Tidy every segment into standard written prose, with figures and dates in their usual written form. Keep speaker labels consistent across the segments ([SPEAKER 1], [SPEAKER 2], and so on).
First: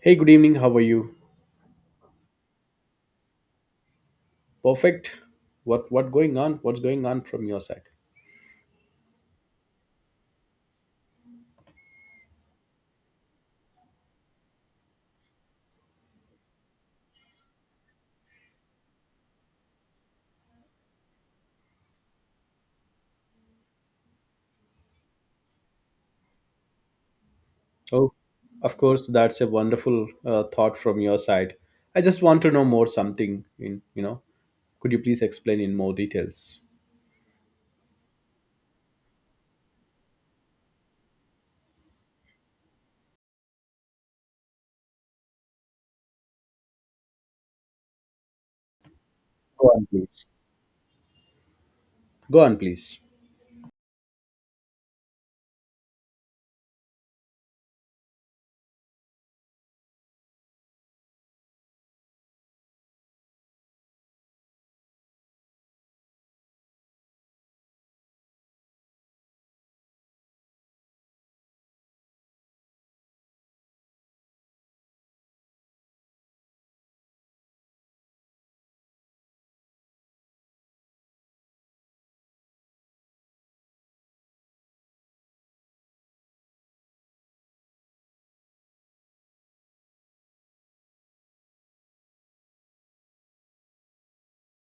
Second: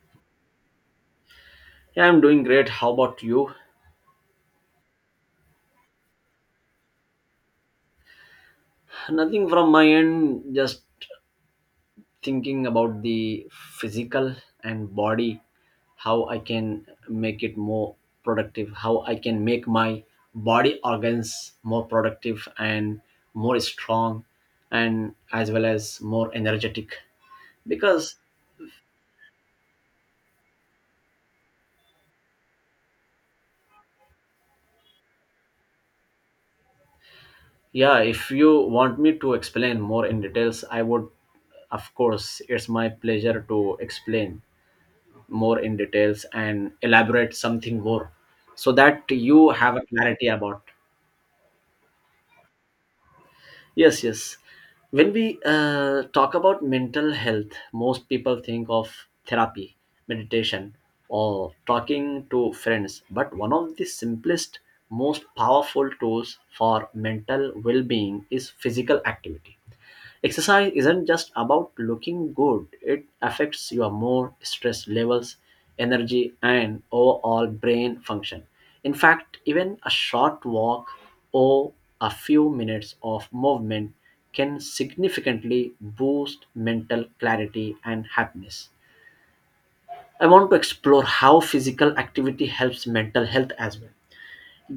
[SPEAKER 1] Hey, good evening. How are you?
[SPEAKER 2] Yeah, I'm doing great. How about you?
[SPEAKER 1] Perfect. What going on? What's going on from your side?
[SPEAKER 2] Nothing from my end, just thinking about the physical and body, how I can make it more productive, how I can make my body organs more productive and more strong and as well as more energetic.
[SPEAKER 1] Oh,
[SPEAKER 2] Because
[SPEAKER 1] of course. That's a wonderful thought from your side. I just want to know more something. Could you please explain in more details?
[SPEAKER 2] yeah, if you want me to explain more in details, I would of course, it's my pleasure to explain. More in details and elaborate something more so that you
[SPEAKER 1] Go
[SPEAKER 2] have a
[SPEAKER 1] on, please.
[SPEAKER 2] clarity about
[SPEAKER 1] Go on, please.
[SPEAKER 2] yes when we talk about mental health, most people think of therapy, meditation, or talking to friends, but one of the simplest, most powerful tools for mental well-being is physical activity. Exercise isn't just about looking good, it affects your mood, stress levels, energy, and overall brain function. In fact, even a short walk or a few minutes of movement can significantly boost mental clarity and happiness. I want to explore how physical activity helps mental health as well.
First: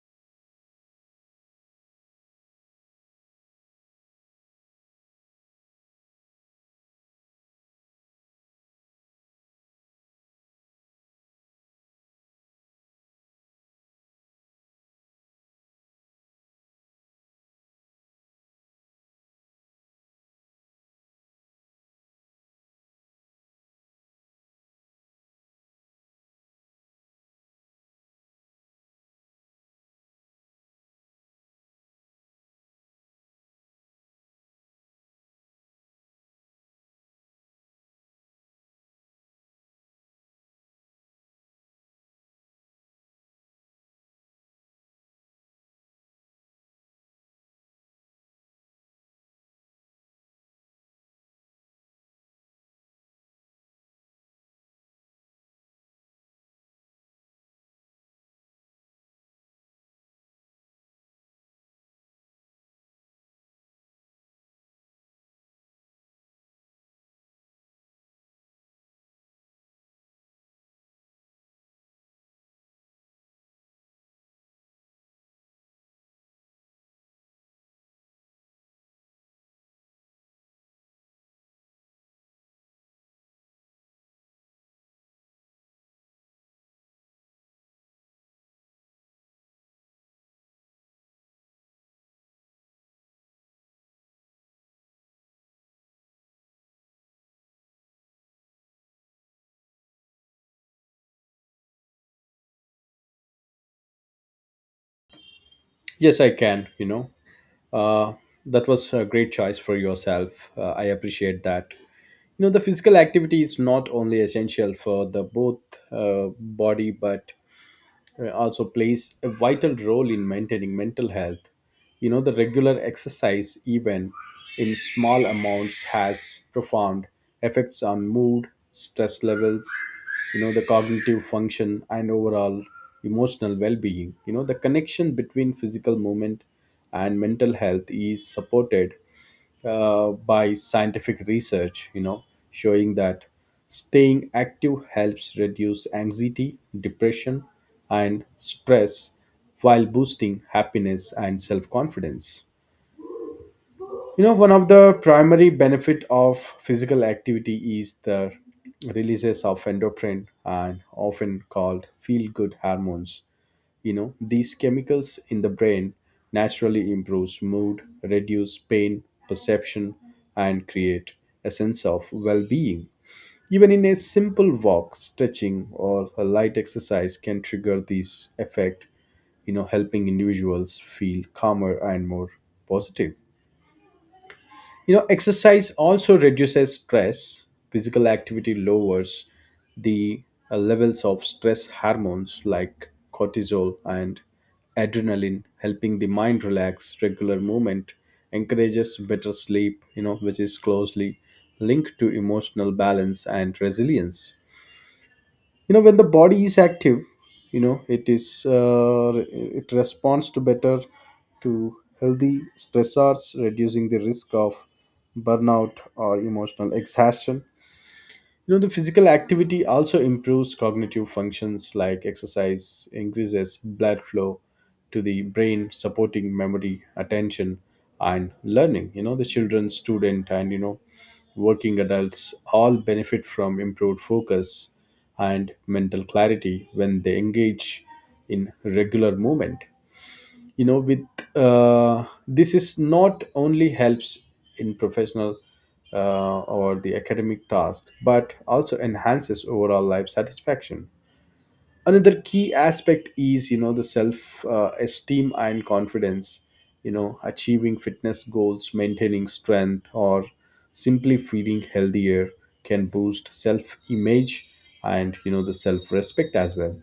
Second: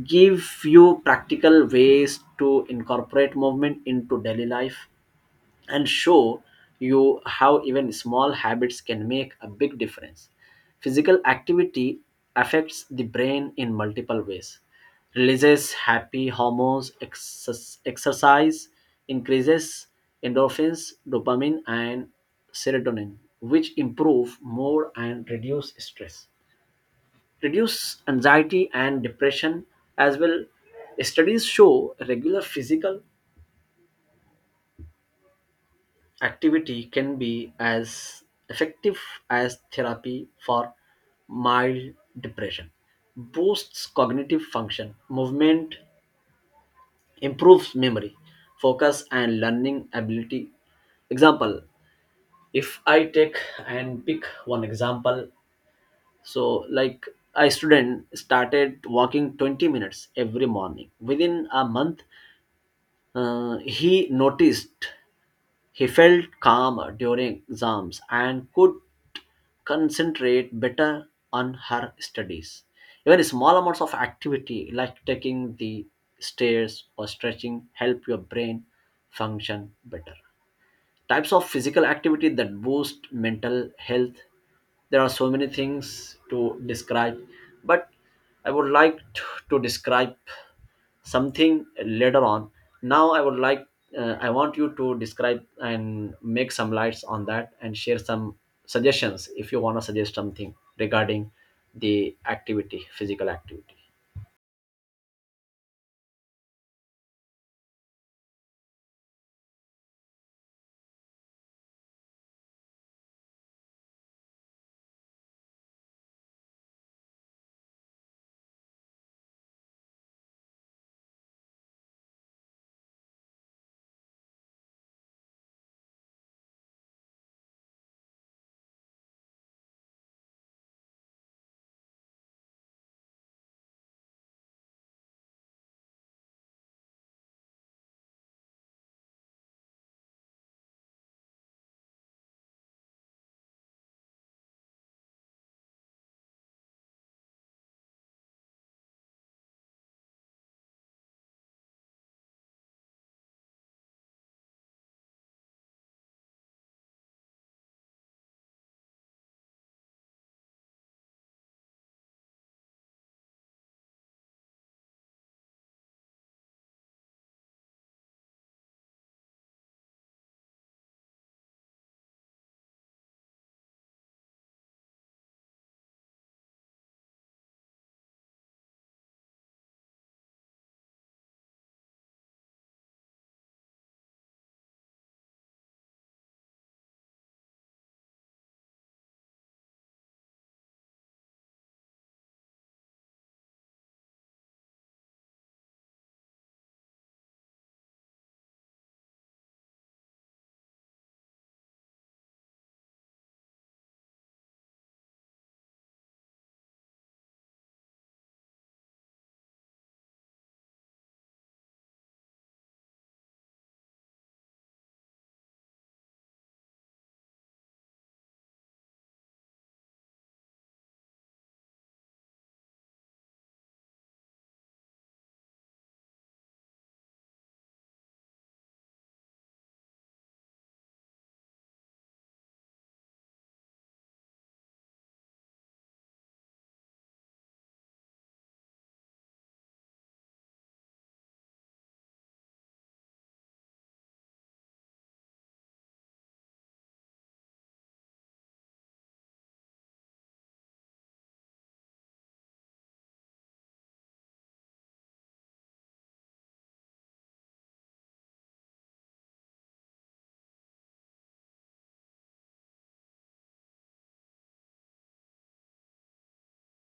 [SPEAKER 2] Give you practical ways to incorporate movement into daily life and show you how even small habits can make a big difference. Physical activity affects the brain in multiple ways. Releases happy hormones. Exercise increases endorphins, dopamine, and serotonin, which improve mood and reduce stress. Reduce anxiety and depression as well. Studies show regular physical activity can be as effective as therapy for mild depression. Boosts cognitive function. Movement improves memory, focus, and learning ability. Example: if I take and pick one example, so like a student started walking 20 minutes every morning. Within a month, he noticed he felt calmer during exams and could concentrate better on her studies. Even small amounts of activity like taking the stairs or stretching help your brain function better. Types of physical activity that boost mental health: there are so many things to describe, but I would like t- to describe something later on. Now I would like I want you to describe and make some lights on that and share some suggestions if you want to suggest something regarding the activity, physical activity.
[SPEAKER 1] Yes, I can. Uh, that was a great choice for yourself. I appreciate that. You know, the physical activity is not only essential for the both body but also plays a vital role in maintaining mental health. You know, the regular exercise, even in small amounts, has profound effects on mood, stress levels, you know, the cognitive function, and overall emotional well being. You know, the connection between physical movement and mental health is supported by scientific research, you know, showing that staying active helps reduce anxiety, depression, and stress while boosting happiness and self confidence. You know, one of the primary benefit of physical activity is the releases of endocrine and often called feel-good hormones. You know, these chemicals in the brain naturally improves mood, reduce pain, perception, and create a sense of well-being. Even in a simple walk, stretching, or a light exercise can trigger this effect, you know, helping individuals feel calmer and more positive. You know, exercise also reduces stress. Physical activity lowers the levels of stress hormones like cortisol and adrenaline, helping the mind relax. Regular movement encourages better sleep, you know, which is closely linked to emotional balance and resilience. You know, when the body is active, you know, it is it responds to better to healthy stressors, reducing the risk of burnout or emotional exhaustion. You know, the physical activity also improves cognitive functions like exercise, increases blood flow to the brain, supporting memory, attention, and learning. You know, the children, student, and you know, working adults all benefit from improved focus and mental clarity when they engage in regular movement. You know with This is not only helps in professional or the academic task but also enhances overall life satisfaction. Another key aspect is, you know, the self esteem and confidence. You know, achieving fitness goals, maintaining strength, or simply feeling healthier can boost self image and, you know, the self respect as well.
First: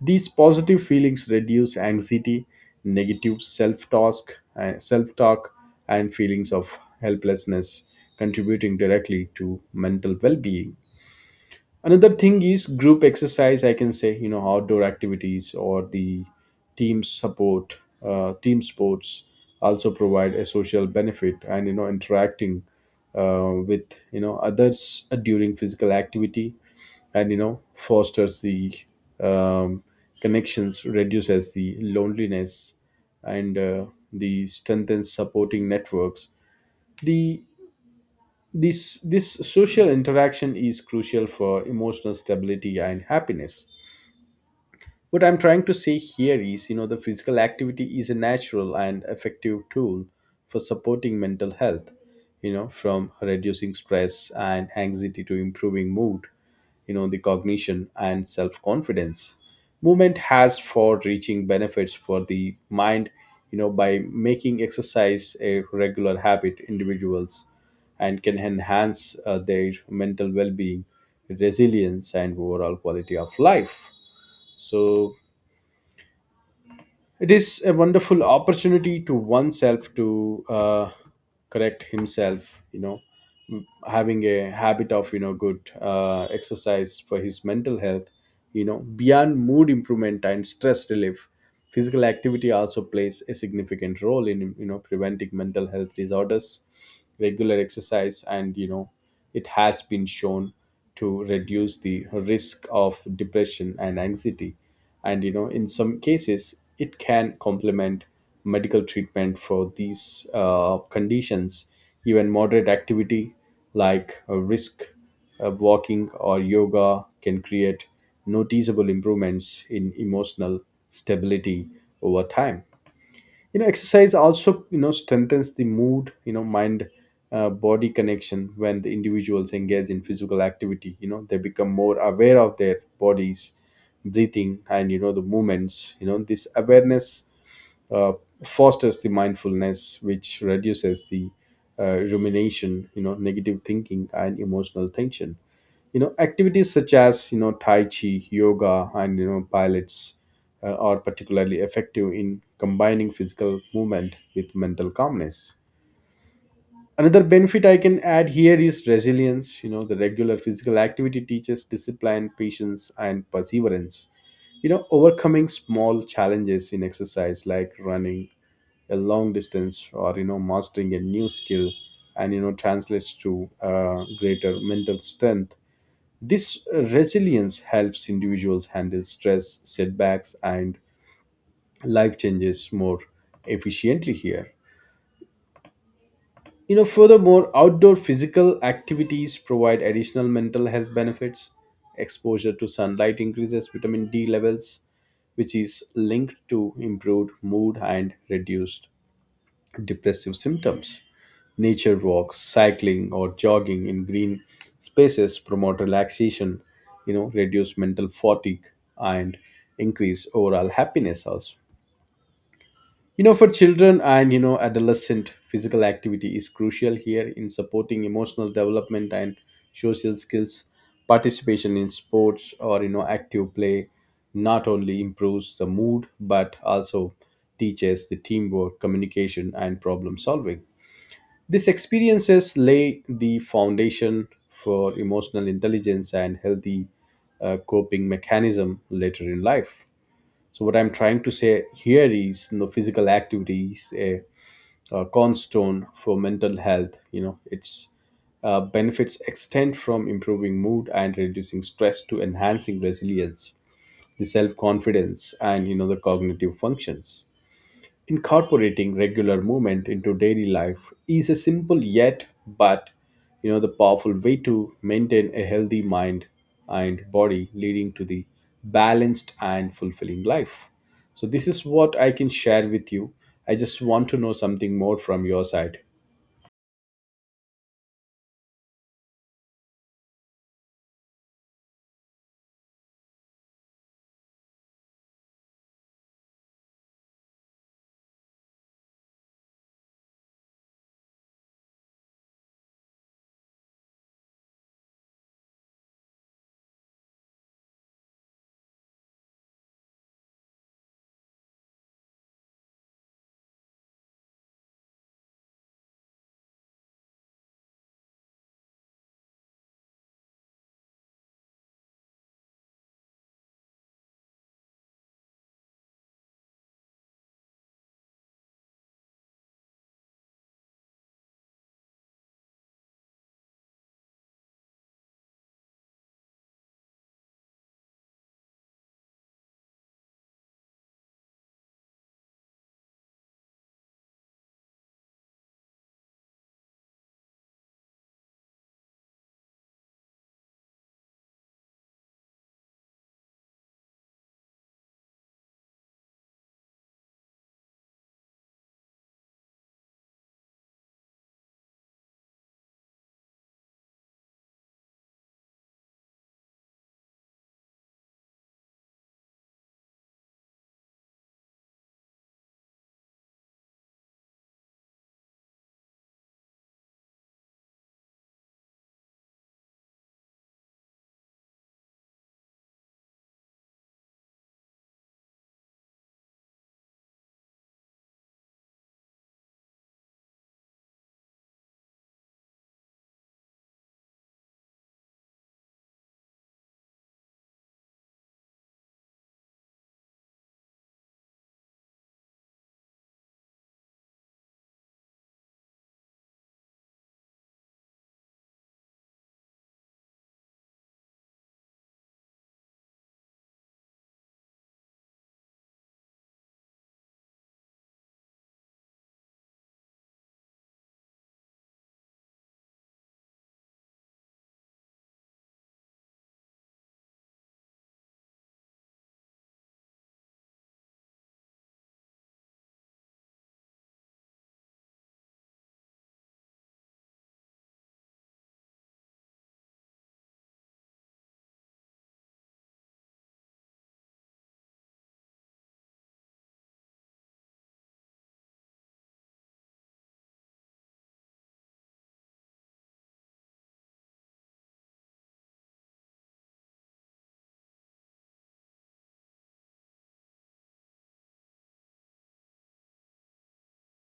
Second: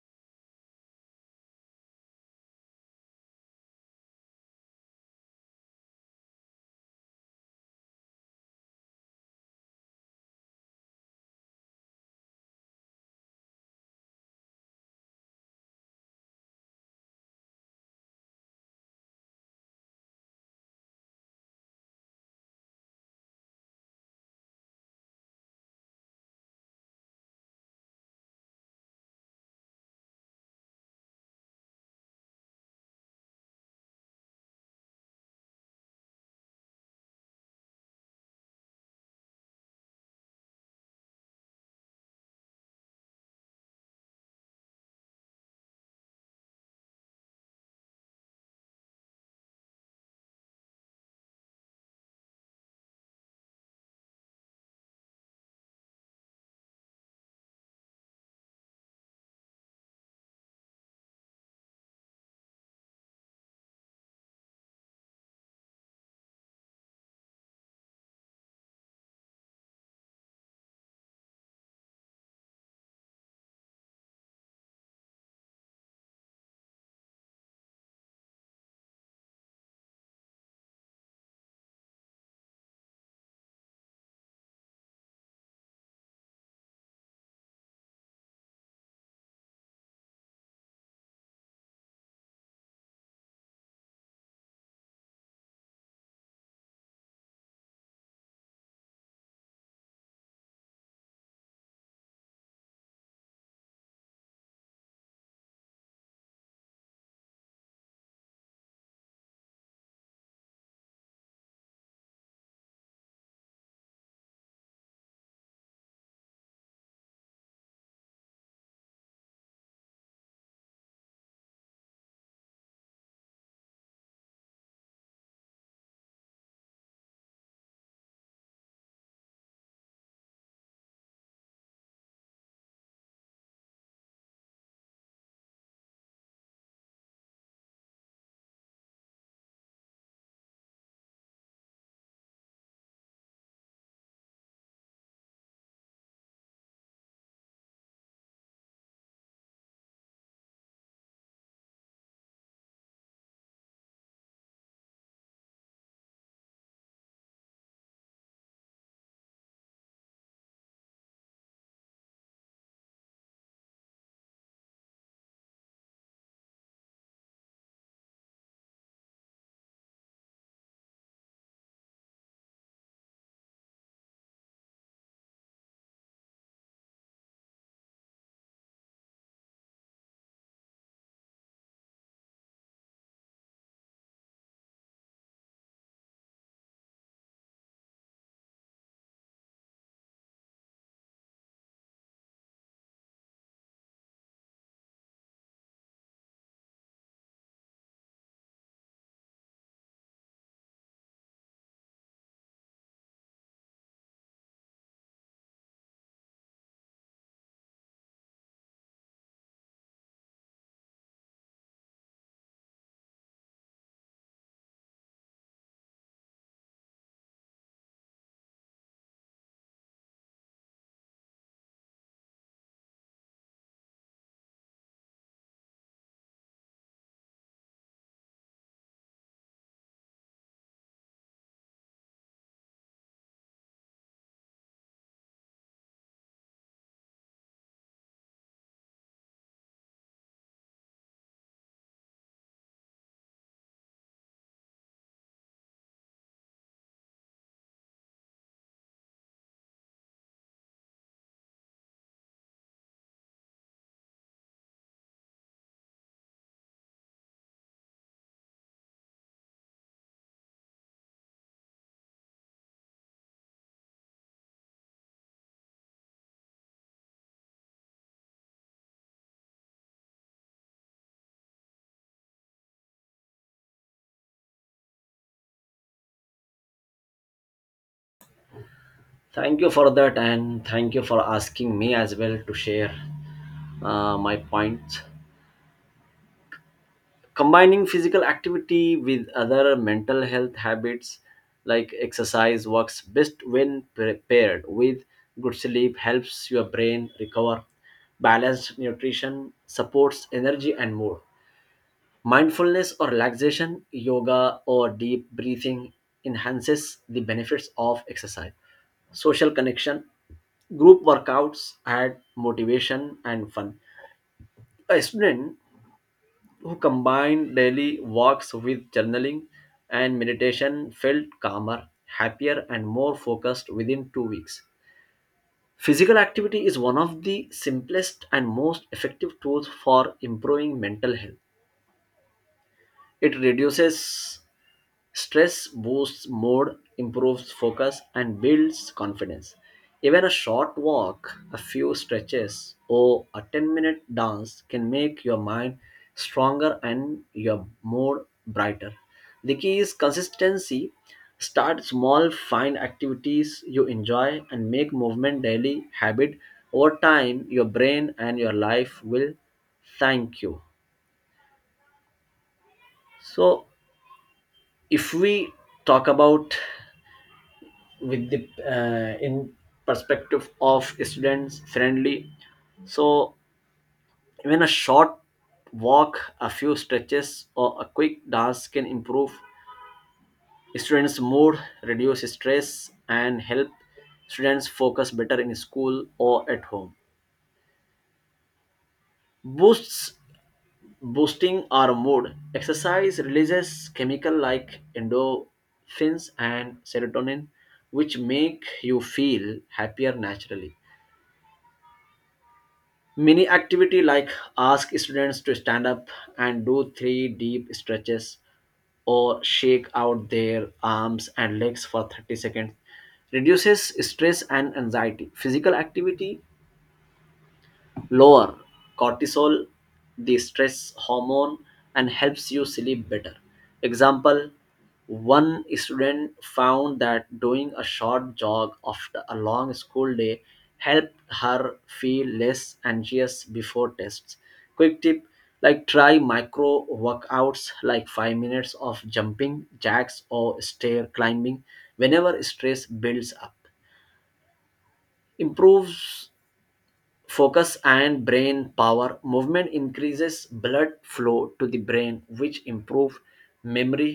[SPEAKER 1] These positive feelings reduce anxiety, negative self talk, and feelings of helplessness, contributing directly to mental well being. Another thing is group exercise, I can say, you know, outdoor activities or the team support team sports also provide a social benefit, and you know, interacting with, you know, others during physical activity, and you know, fosters the um, connections, reduces the loneliness, and the strengthens supporting networks. The this, this social interaction is crucial for emotional stability and happiness. What I'm trying to say here is, you know, the physical activity is a natural and effective tool for supporting mental health, you know, from reducing stress and anxiety to improving mood, you know, the cognition and self confidence. Movement has for reaching benefits for the mind, you know, by making exercise a regular habit, individuals and can enhance their mental well being, resilience, and overall quality of life. So, it is a wonderful opportunity to oneself to correct himself, you know, having a habit of, you know, good exercise for his mental health, you know, beyond mood improvement and stress relief. Physical activity also plays a significant role in, you know, preventing mental health disorders. Regular exercise and, you know, it has been shown to reduce the risk of depression and anxiety, and you know, in some cases it can complement medical treatment for these conditions. Even moderate activity like risk walking or yoga can create noticeable improvements in emotional stability over time. You know, exercise also, you know, strengthens the mood, you know, mind body connection. When the individuals engage in physical activity, you know, they become more aware of their bodies, breathing, and you know, the movements. You know, this awareness uh, fosters the mindfulness, which reduces the rumination, you know, negative thinking and emotional tension. You know, activities such as, you know, Tai Chi, yoga, and you know, Pilates are particularly effective in combining physical movement with mental calmness. Another benefit I can add here is resilience. You know, the regular physical activity teaches discipline, patience, and perseverance. You know, overcoming small challenges in exercise like running a long distance or, you know, mastering a new skill, and you know, translates to greater mental strength. This resilience helps individuals handle stress, setbacks, and life changes more efficiently here. You know, furthermore, outdoor physical activities provide additional mental health benefits. Exposure to sunlight increases vitamin D levels, which is linked to improved mood and reduced depressive symptoms. Nature walks, cycling, or jogging in green spaces promote relaxation, you know, reduce mental fatigue, and increase overall happiness also. You know, for children and you know, adolescent, physical activity is crucial here in supporting emotional development and social skills. Participation in sports or, you know, active play not only improves the mood but also teaches the teamwork, communication, and problem solving. These experiences lay the foundation for emotional intelligence and healthy coping mechanism later in life. So, what I'm trying to say here is, you know, physical activity is a cornerstone for mental health. You know, its benefits extend from improving mood and reducing stress to enhancing resilience, the self confidence, and you know, the cognitive functions. Incorporating regular movement into daily life is a simple yet but, you know, the powerful way to maintain a healthy mind and body, leading to the balanced and fulfilling life. So this is what I can share with you. I just want to know something more from your side.
[SPEAKER 2] Thank you for that, and thank you for asking me as well to share my points. Combining physical activity with other mental health habits, like exercise, works best when paired with good sleep helps your brain recover, balanced nutrition supports energy and mood, mindfulness or relaxation, yoga or deep breathing enhances the benefits of exercise, social connection, group workouts add motivation and fun. A student who combined daily walks with journaling and meditation felt calmer, happier, and more focused within 2 weeks. Physical activity is one of the simplest and most effective tools for improving mental health. It reduces stress, boosts mood, improves focus, and builds confidence. Even a short walk, a few stretches, or a 10-minute dance can make your mind stronger and your mood brighter. The key is consistency. Start small, find activities you enjoy, and make movement daily habit. Over time, your brain and your life will thank you. So, if we talk about with the in perspective of students friendly, so even a short walk, a few stretches, or a quick dance can improve students mood, reduce stress, and help students focus better in school or at home. Boosts boosting our mood. Exercise releases chemical like endorphins and serotonin, which make you feel happier naturally. Mini activity like ask students to stand up and do three deep stretches or shake out their arms and legs for 30 seconds reduces stress and anxiety. Physical activity lower cortisol, the stress hormone, and helps you sleep better. Example: one student found that doing a short jog after a long school day helped her feel less anxious before tests. Quick tip, like try micro workouts like 5 minutes of jumping jacks or stair climbing whenever stress builds up. Improves focus and brain power. Movement increases blood flow to the brain, which improve memory,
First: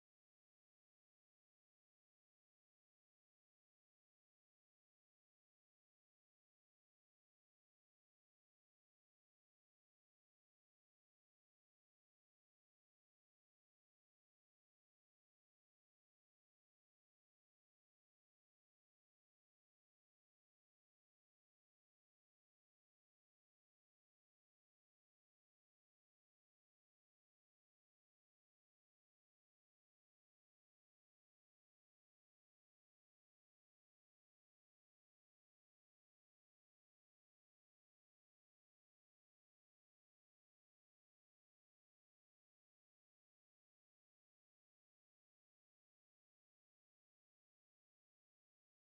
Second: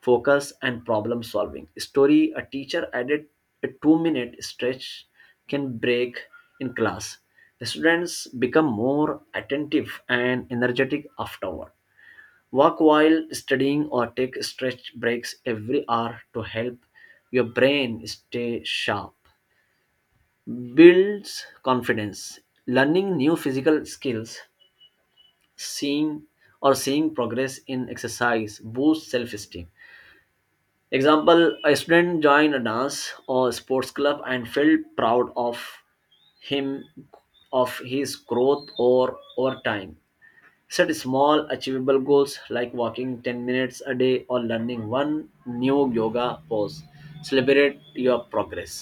[SPEAKER 2] focus, and problem solving. Story: a teacher added a 2-minute stretch can break in class, the students become more attentive and energetic afterward. Walk while studying or take stretch breaks every hour to help your brain stay sharp. Builds confidence. Learning new physical skills, seeing seeing progress in exercise boosts self-esteem. Example: a student joined a dance or sports club and felt proud of him, of his growth or over time. Set small achievable goals like walking 10 minutes a day or learning one new yoga pose. Celebrate your progress.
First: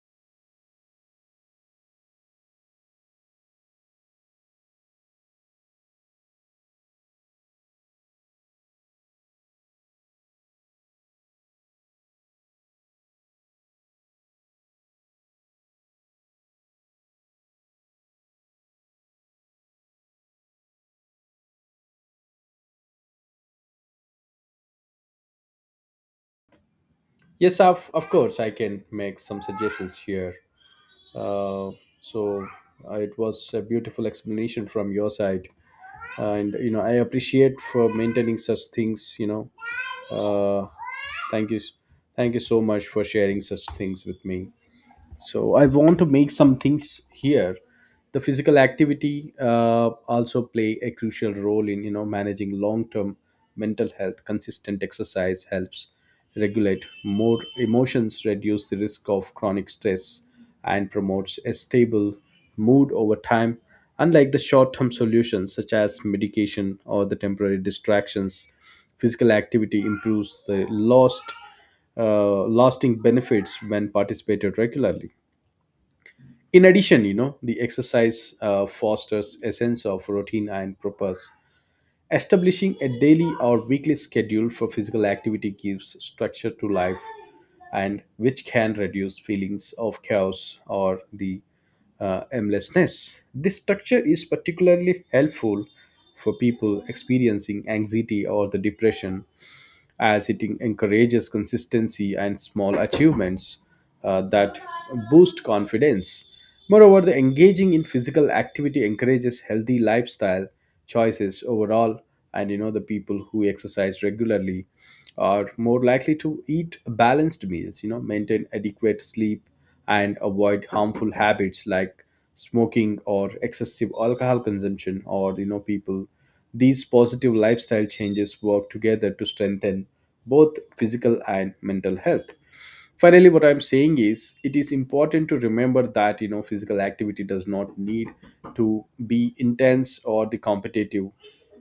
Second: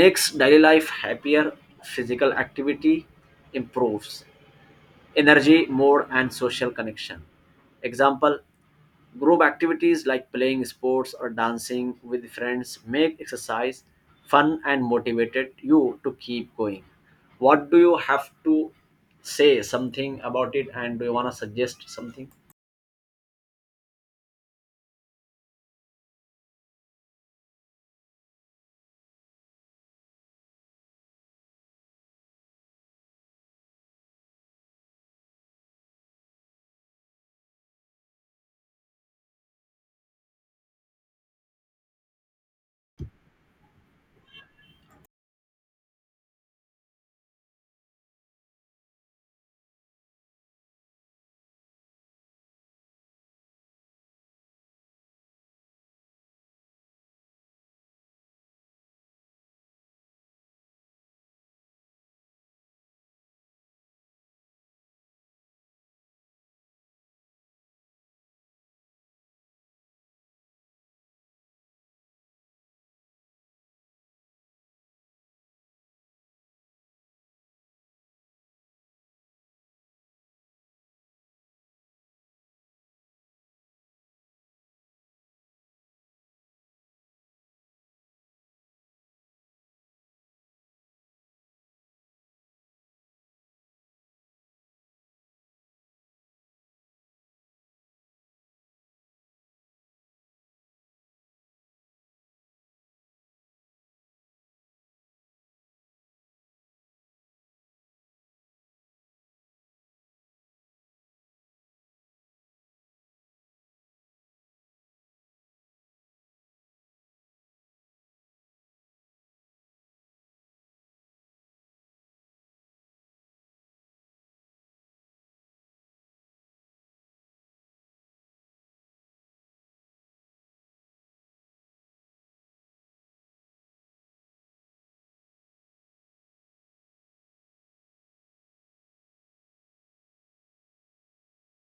[SPEAKER 2] Makes daily life happier. Physical activity improves energy, more, and social connection. Example: group activities like playing sports or dancing with friends make exercise fun and motivated you to keep going. What do you have to say something about it, and do you want to suggest something?
[SPEAKER 1] Yes, of course I can make some suggestions here. Uh, so it was a beautiful explanation from your side, and you know, I appreciate for maintaining such things. Uh, Thank you, thank you so much for sharing such things with me. So I want to make some things here. The physical activity also play a crucial role in, you know, managing long term mental health. Consistent exercise helps regulate more emotions, reduce the risk of chronic stress, and promotes a stable mood over time. Unlike the short term solutions such as medication or the temporary distractions, physical activity improves the lost lasting benefits when participated regularly. In addition, you know, the exercise fosters a sense of routine and purpose. Establishing a daily or weekly schedule for physical activity gives structure to life, and which can reduce feelings of chaos or the aimlessness. This structure is particularly helpful for people experiencing anxiety or the depression, as it encourages consistency and small achievements that boost confidence. Moreover, the engaging in physical activity encourages healthy lifestyle choices overall, and you know, the people who exercise regularly are more likely to eat balanced meals, you know, maintain adequate sleep, and avoid harmful habits like smoking or excessive alcohol consumption, or you know, people. These positive lifestyle changes work together to strengthen both physical and mental health. Finally, what I'm saying is, it is important to remember that, you know, physical activity does not need to be intense or the competitive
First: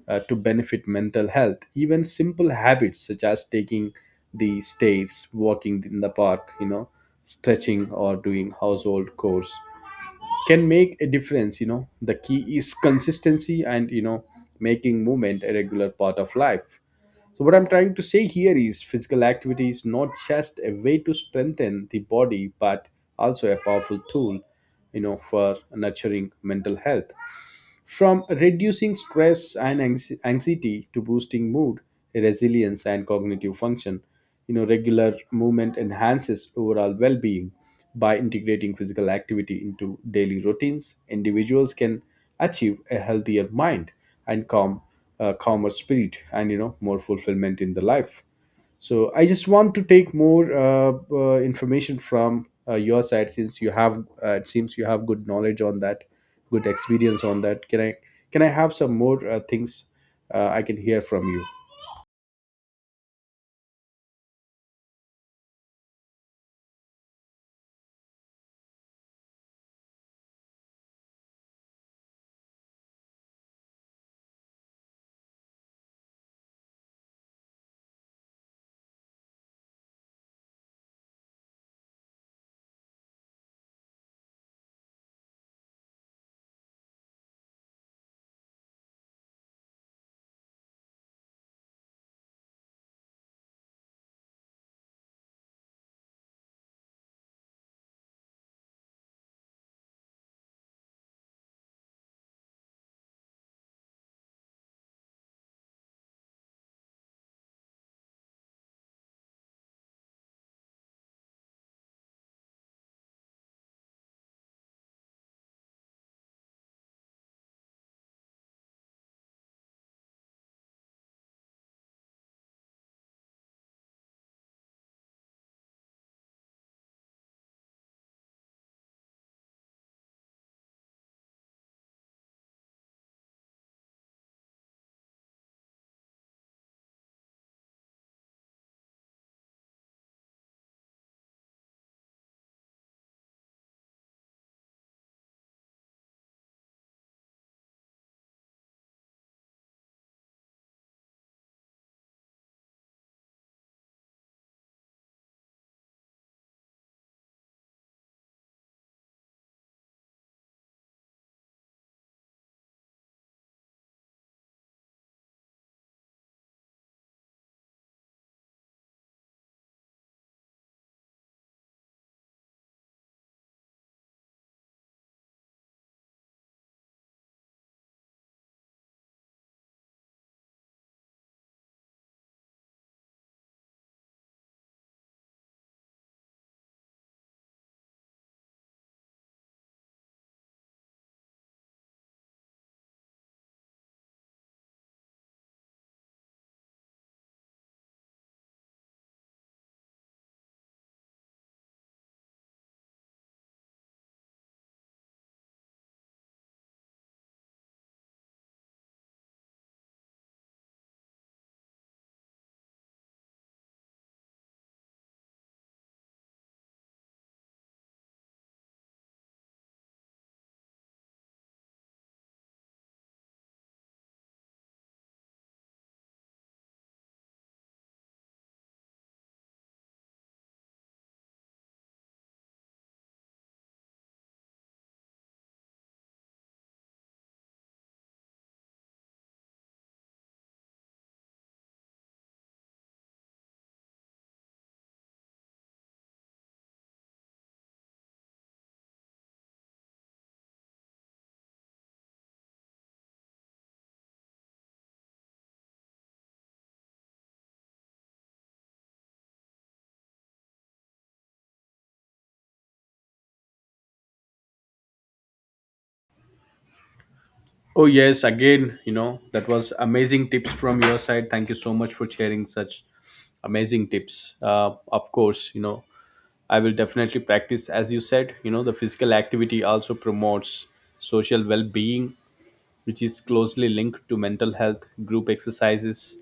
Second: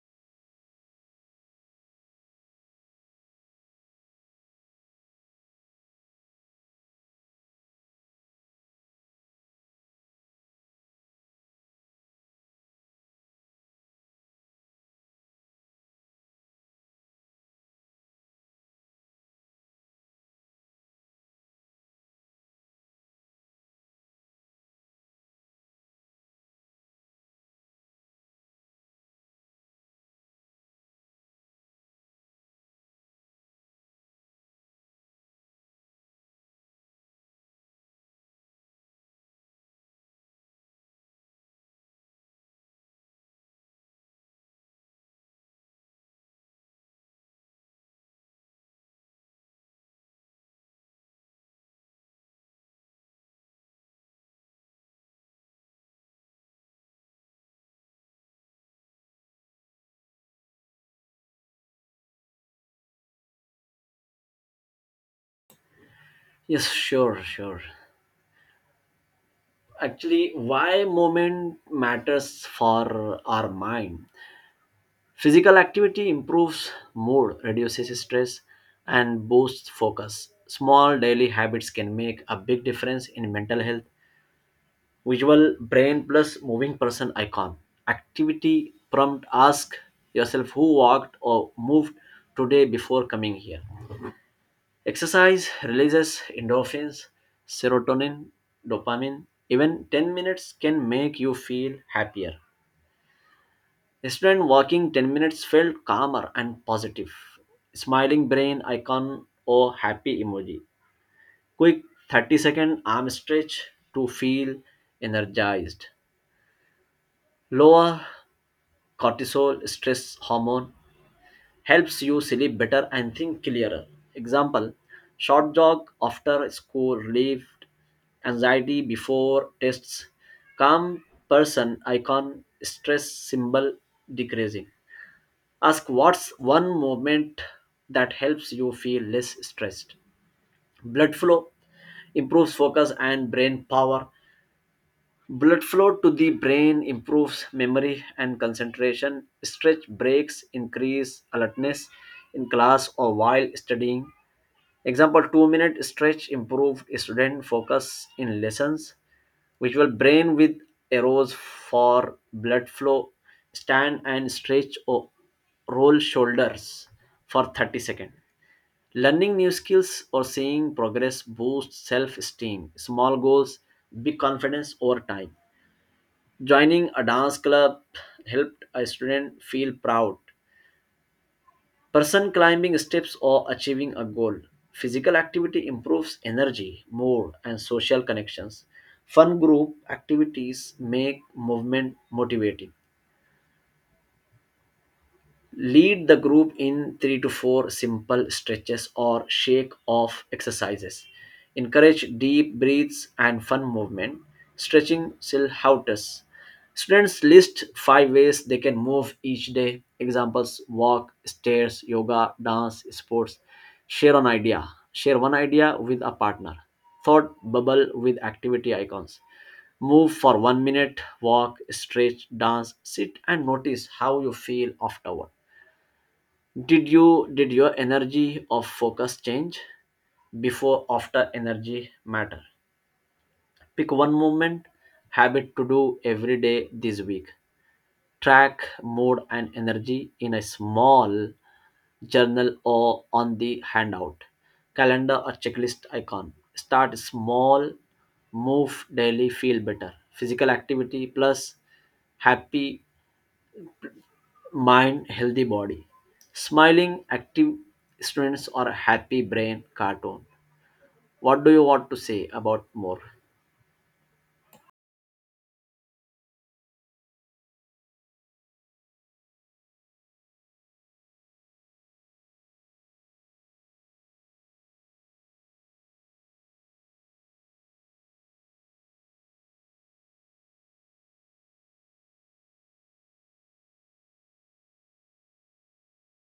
[SPEAKER 1] to benefit mental health. Even simple habits such as taking the stairs, walking in the park, you know, stretching or doing household chores can make a difference. You know, the key is consistency and, you know, making movement a regular part of life. So, what I'm trying to say here is physical activity is not just a way to strengthen the body, but also a powerful tool, you know, for nurturing mental health. From reducing stress and anxiety to boosting mood, resilience, and cognitive function, you know, regular movement enhances overall well-being. By integrating physical activity into daily routines, individuals can achieve a healthier mind and calmer spirit, and you know, more fulfillment in the life. So I just want to take more information from your side, since you have it seems you have good knowledge on that, good experience on that. Can I have some more things I can hear from you?
[SPEAKER 2] Yes, sure, sure. Actually, why movement matters for our mind. Physical activity improves mood, reduces stress, and boosts focus. Small daily habits can make a big difference in mental health. Visual brain plus moving person icon. Activity prompt: ask yourself who walked or moved today before coming here. Exercise releases endorphins, serotonin, dopamine. Even 10 minutes can make you feel happier. Yesterday, walking 10 minutes felt calmer and positive. Smiling brain icon or happy emoji. Quick 30-second arm stretch to feel energized. Lower cortisol stress hormone helps you sleep better and think clearer. Example: short jog after school relieved anxiety before tests. Calm person icon, stress symbol decreasing. Ask what's one movement that helps you feel less stressed. Blood flow improves focus and brain power. Blood flow to the brain improves memory and concentration. Stretch breaks increase alertness in class or while studying. Example: 2-minute stretch improved student focus in lessons. Visual brain with arrows for blood flow. Stand and stretch or roll shoulders for 30 seconds. Learning new skills or seeing progress boosts self-esteem. Small goals, big confidence over time. Joining a dance club helped a student feel proud. Person climbing steps or achieving a goal. Physical activity improves energy, mood, and social connections. Fun group activities make movement motivating. Lead the group in 3 to 4 simple stretches or shake off exercises. Encourage deep breaths and fun movement. Stretching still helps. Students list five ways they can move each day. Examples: walk, stairs, yoga, dance, sports. Share an idea. Share one idea with a partner. Thought bubble with activity icons. Move for 1 minute, walk, stretch, dance, sit, and notice how you feel afterward. Did your energy or focus change before after energy matter? Pick one movement habit to do every day this week. Track mood and energy in a small journal or on the handout, calendar or checklist icon. Start small, move daily, feel better. Physical activity plus happy mind, healthy body. Smiling, active students or happy brain cartoon. What do you want to say about more?
[SPEAKER 1] Oh yes, again, you know, that was amazing tips from your side. Thank you so much for sharing such amazing tips. Of course, you know, I will definitely practice as you said. You know, the physical activity also promotes social well-being, which is closely linked to mental health. Group exercises,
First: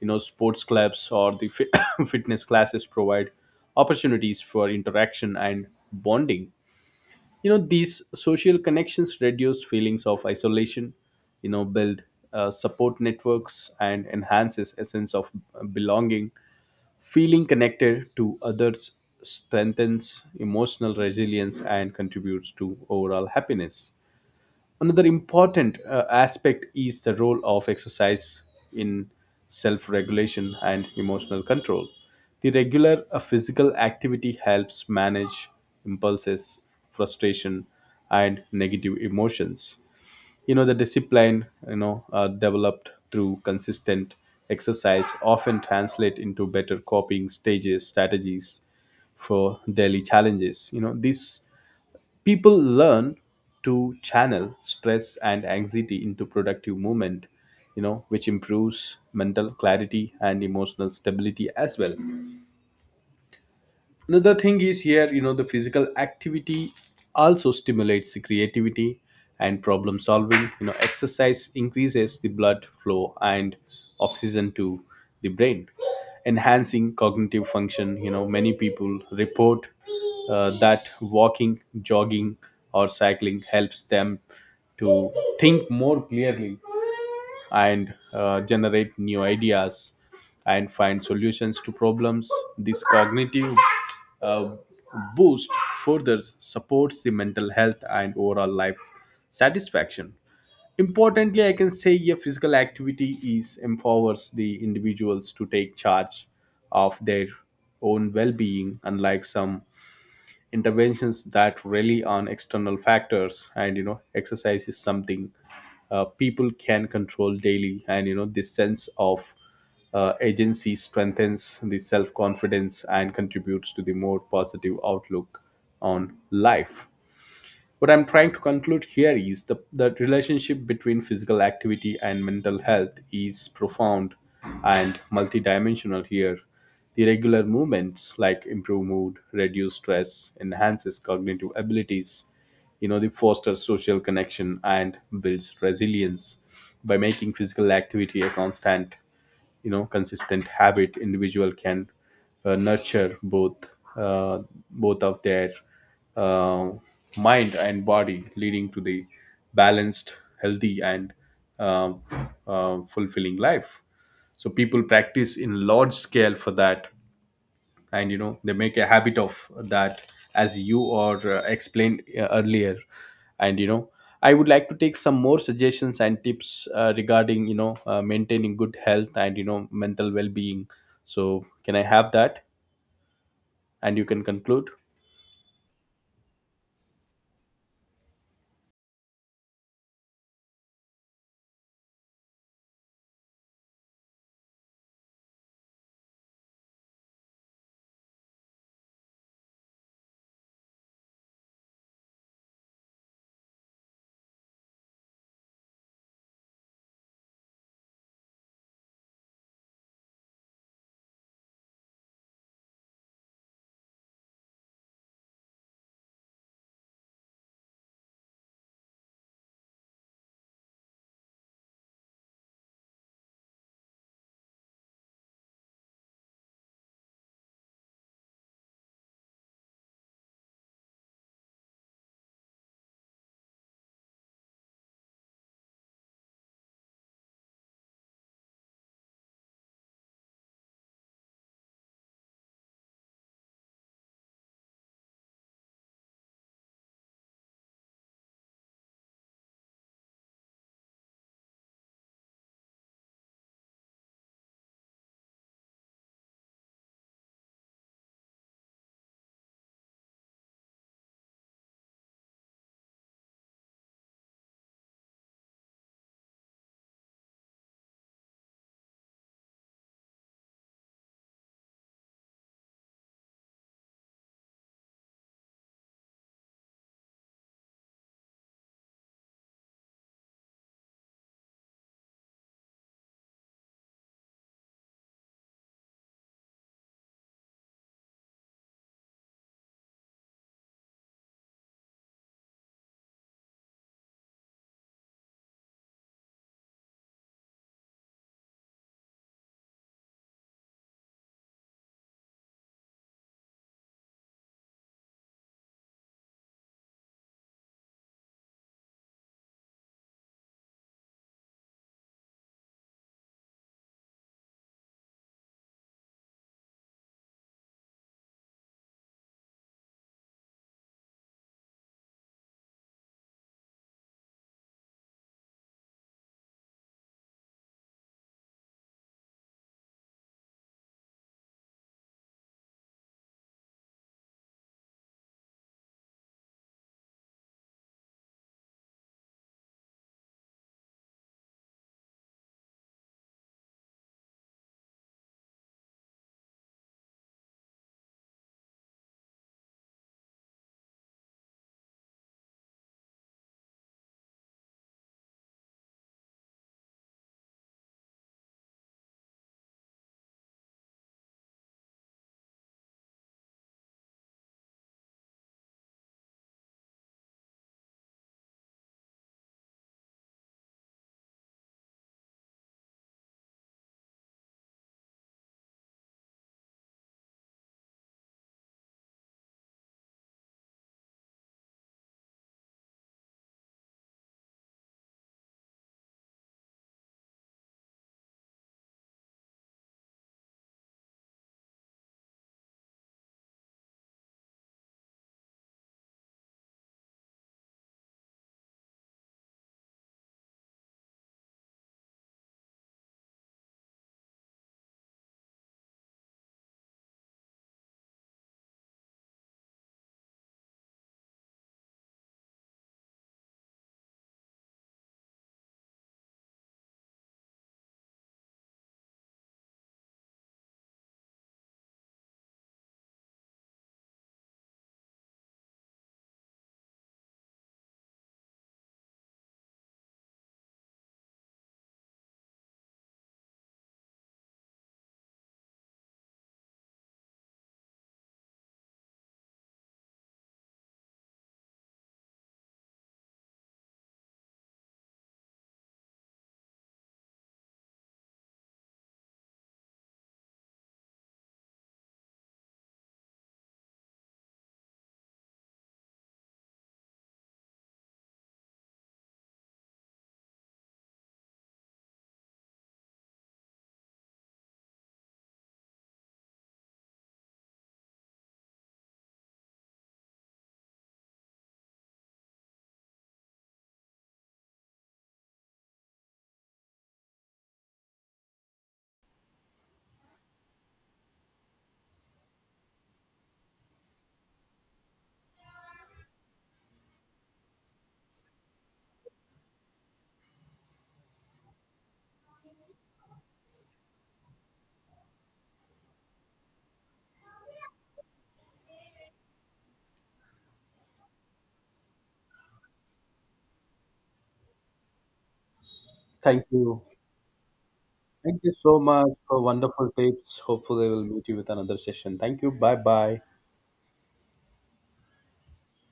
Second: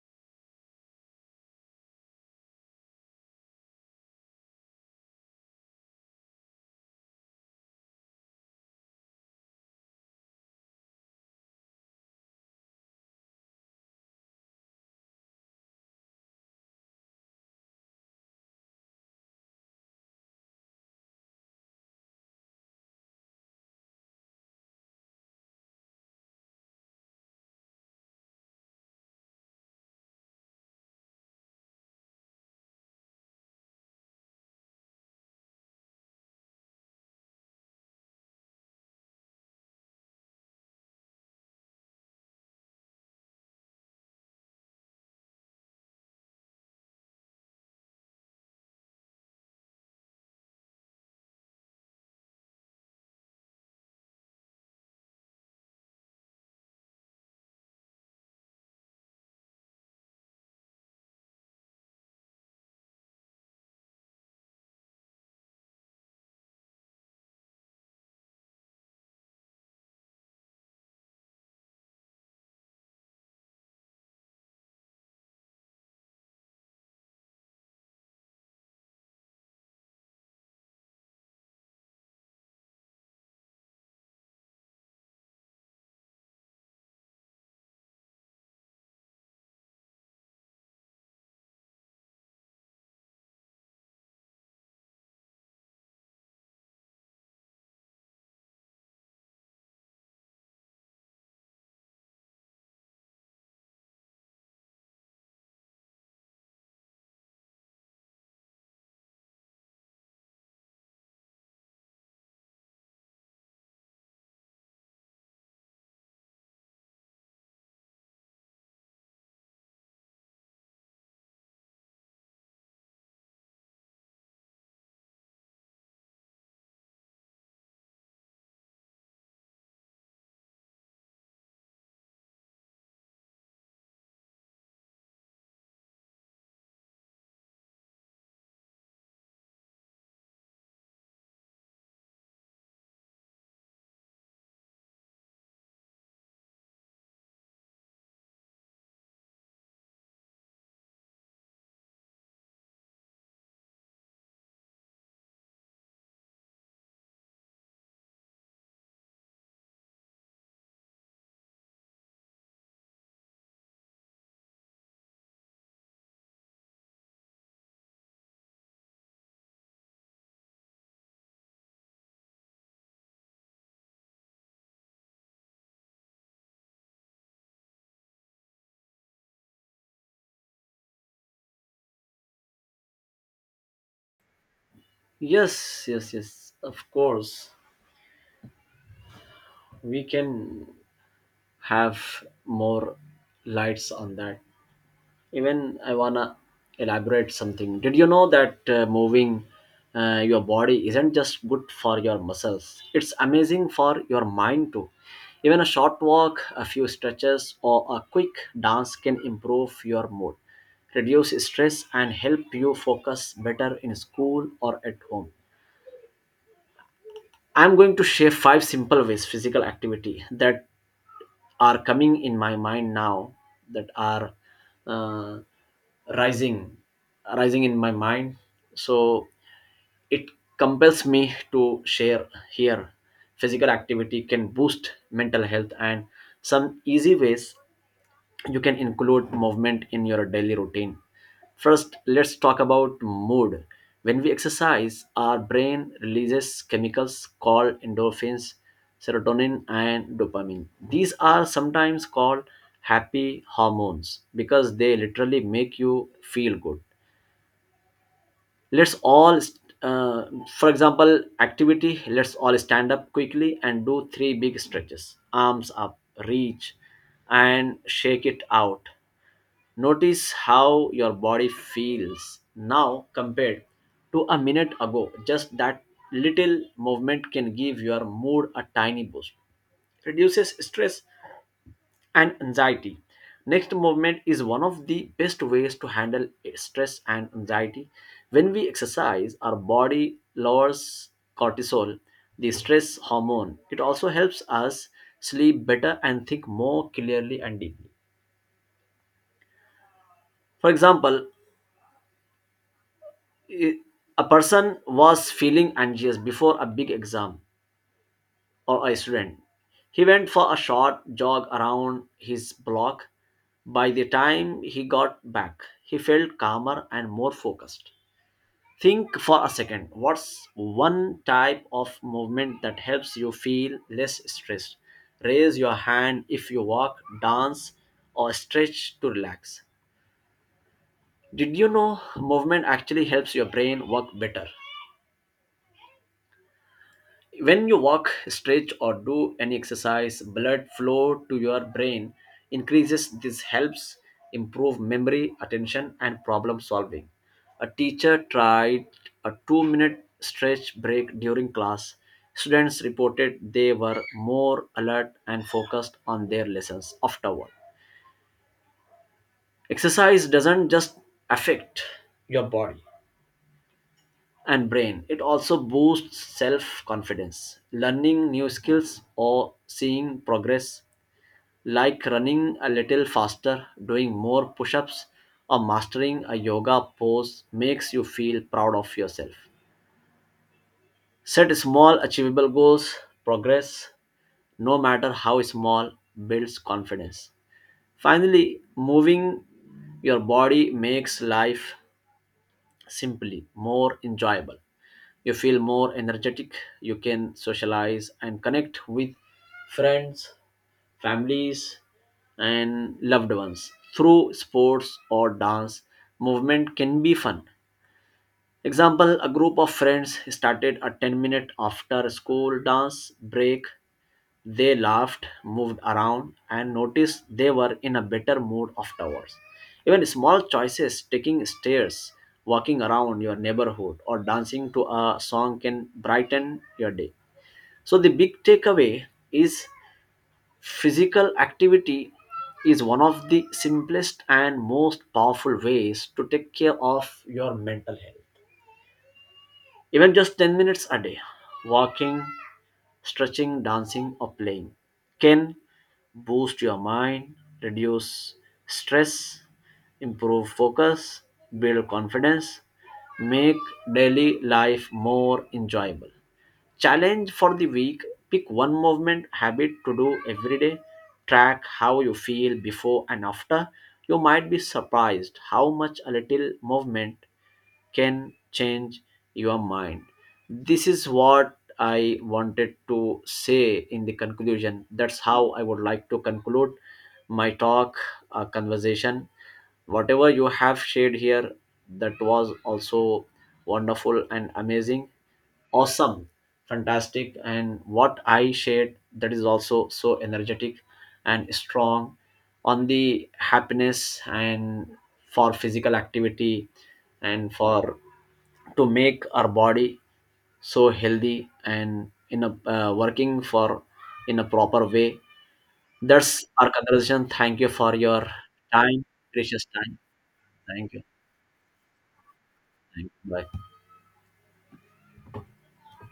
[SPEAKER 1] you know, sports clubs or the fitness classes provide opportunities for interaction and bonding. You know, these social connections reduce feelings of isolation, you know, build support networks, and enhances a sense of belonging. Feeling connected to others strengthens emotional resilience and contributes to overall happiness. Another important aspect is the role of exercise in self regulation and emotional control. The regular physical activity helps manage impulses, frustration, and negative emotions. You know, the discipline, developed through consistent exercise often translate into better strategies for daily challenges. You know, this people learn to channel stress and anxiety into productive movement, you know, which improves mental clarity and emotional stability as well. Another thing is here, you know, the physical activity also stimulates the creativity and problem solving. You know, exercise increases the blood flow and oxygen to the brain, enhancing cognitive function. You know, many people report that walking, jogging, or cycling helps them to think more clearly and generate new ideas and find solutions to problems. This cognitive uh, boost further supports the mental health and overall life satisfaction. Importantly, I can say a physical activity is empowers the individuals to take charge of their own well-being. Unlike some interventions that rely on external factors, and you know, exercise is something people can control daily, and you know, this sense of agency strengthens the self confidence and contributes to the more positive outlook on life. What I'm trying to conclude here is the relationship between physical activity and mental health is profound and multidimensional here. The regular movements like improve mood, reduce stress, enhances cognitive abilities, you know, they foster social connection and builds resilience. By making physical activity a constant you know consistent habit, individual can nurture uh, both of their uh, mind and body, leading to the balanced, healthy, and um, fulfilling life. So people practice in large scale for that, and you know, they make a habit of that, as you or explained earlier. And you know, I would like to take some more suggestions and tips regarding, you know, maintaining good health and, you know, mental well-being. So can I have that, and you can conclude.
[SPEAKER 2] Yes, yes, yes. Of course, we can have more lights on that. Even I wanna elaborate something. Did you know that moving your body isn't just good for your muscles? It's amazing for your mind too. Even a short walk, a few stretches, or a quick dance can improve your mood, reduce stress, and help you focus better in school or at home. I'm going to share five simple ways physical activity that are coming in my mind now, that are uh, rising rising in my mind, so it compels me to share here physical activity can boost mental health and some easy ways you can include movement in your daily routine. First, let's talk about mood. When we exercise, our brain releases chemicals called endorphins, serotonin, and dopamine. These are sometimes called happy hormones because they literally make you feel good. Let's all uh, for example activity, let's all stand up quickly and do three big stretches, arms up, reach, and shake it out. Notice how your body feels now compared to a minute ago. Just that little movement can give your mood a tiny boost. Reduces stress and anxiety. Next, movement is one of the best ways to handle stress and anxiety. When we exercise, our body lowers cortisol, the stress hormone. It also helps us sleep better and think more clearly and deeply. For example, i- a person was feeling anxious before a big exam. Or Iceland. He went for a short jog around his block. By the time he got back, he felt calmer and more focused. Think for a second, what's one type of movement that helps you feel less stressed? Raise your hand if you walk, dance, or stretch to relax. Did you know movement actually helps your brain work better? When you walk, stretch, or do any exercise, blood flow to your brain increases. This helps improve memory, attention, and problem solving. A teacher tried a 2-minute stretch break during class. Students reported they were more alert and focused on their lessons afterward. Exercise doesn't just affect your body and brain. It also boosts self confidence. Learning new skills or seeing progress, like running a little faster, doing more push ups, or mastering a yoga pose, makes you feel proud of yourself. Set small, achievable goals. Progress, no matter how small, builds confidence. Finally, moving your body makes life simply more enjoyable. You feel more energetic, you can socialize and connect with friends, families, and loved ones through sports or dance. Movement can be fun. Example: a group of friends started a 10 minute after school dance break. They laughed, moved around, and noticed they were in a better mood afterwards. Even small choices, taking stairs, walking around your neighborhood, or dancing to a song can brighten your day. So, the big takeaway is physical activity is one of the simplest and most powerful ways to take care of your mental health. Even just 10 minutes a day, walking, stretching, dancing, or playing can boost your mind, reduce stress, improve focus, build confidence, make daily life more enjoyable. Challenge for the week: pick one movement habit to do every day, track how you feel before and after. You might be surprised how much a little movement can change your mind. This is what I wanted to say in the conclusion. That's how I would like to conclude my talk, conversation. Whatever you have shared here, that was also wonderful and amazing, awesome, fantastic. And what I shared, that is also so energetic and strong on the happiness and for physical activity and for to make our body so healthy and in a working for in a proper way, that's
[SPEAKER 1] Thank
[SPEAKER 2] our
[SPEAKER 1] you.
[SPEAKER 2] conversation. Thank you for your
[SPEAKER 1] Thank you so
[SPEAKER 2] time,
[SPEAKER 1] much for
[SPEAKER 2] precious time.
[SPEAKER 1] wonderful tips.
[SPEAKER 2] Thank you.
[SPEAKER 1] Hopefully we'll meet you with another session. Thank you. Bye
[SPEAKER 2] Thank you,
[SPEAKER 1] bye.
[SPEAKER 2] bye.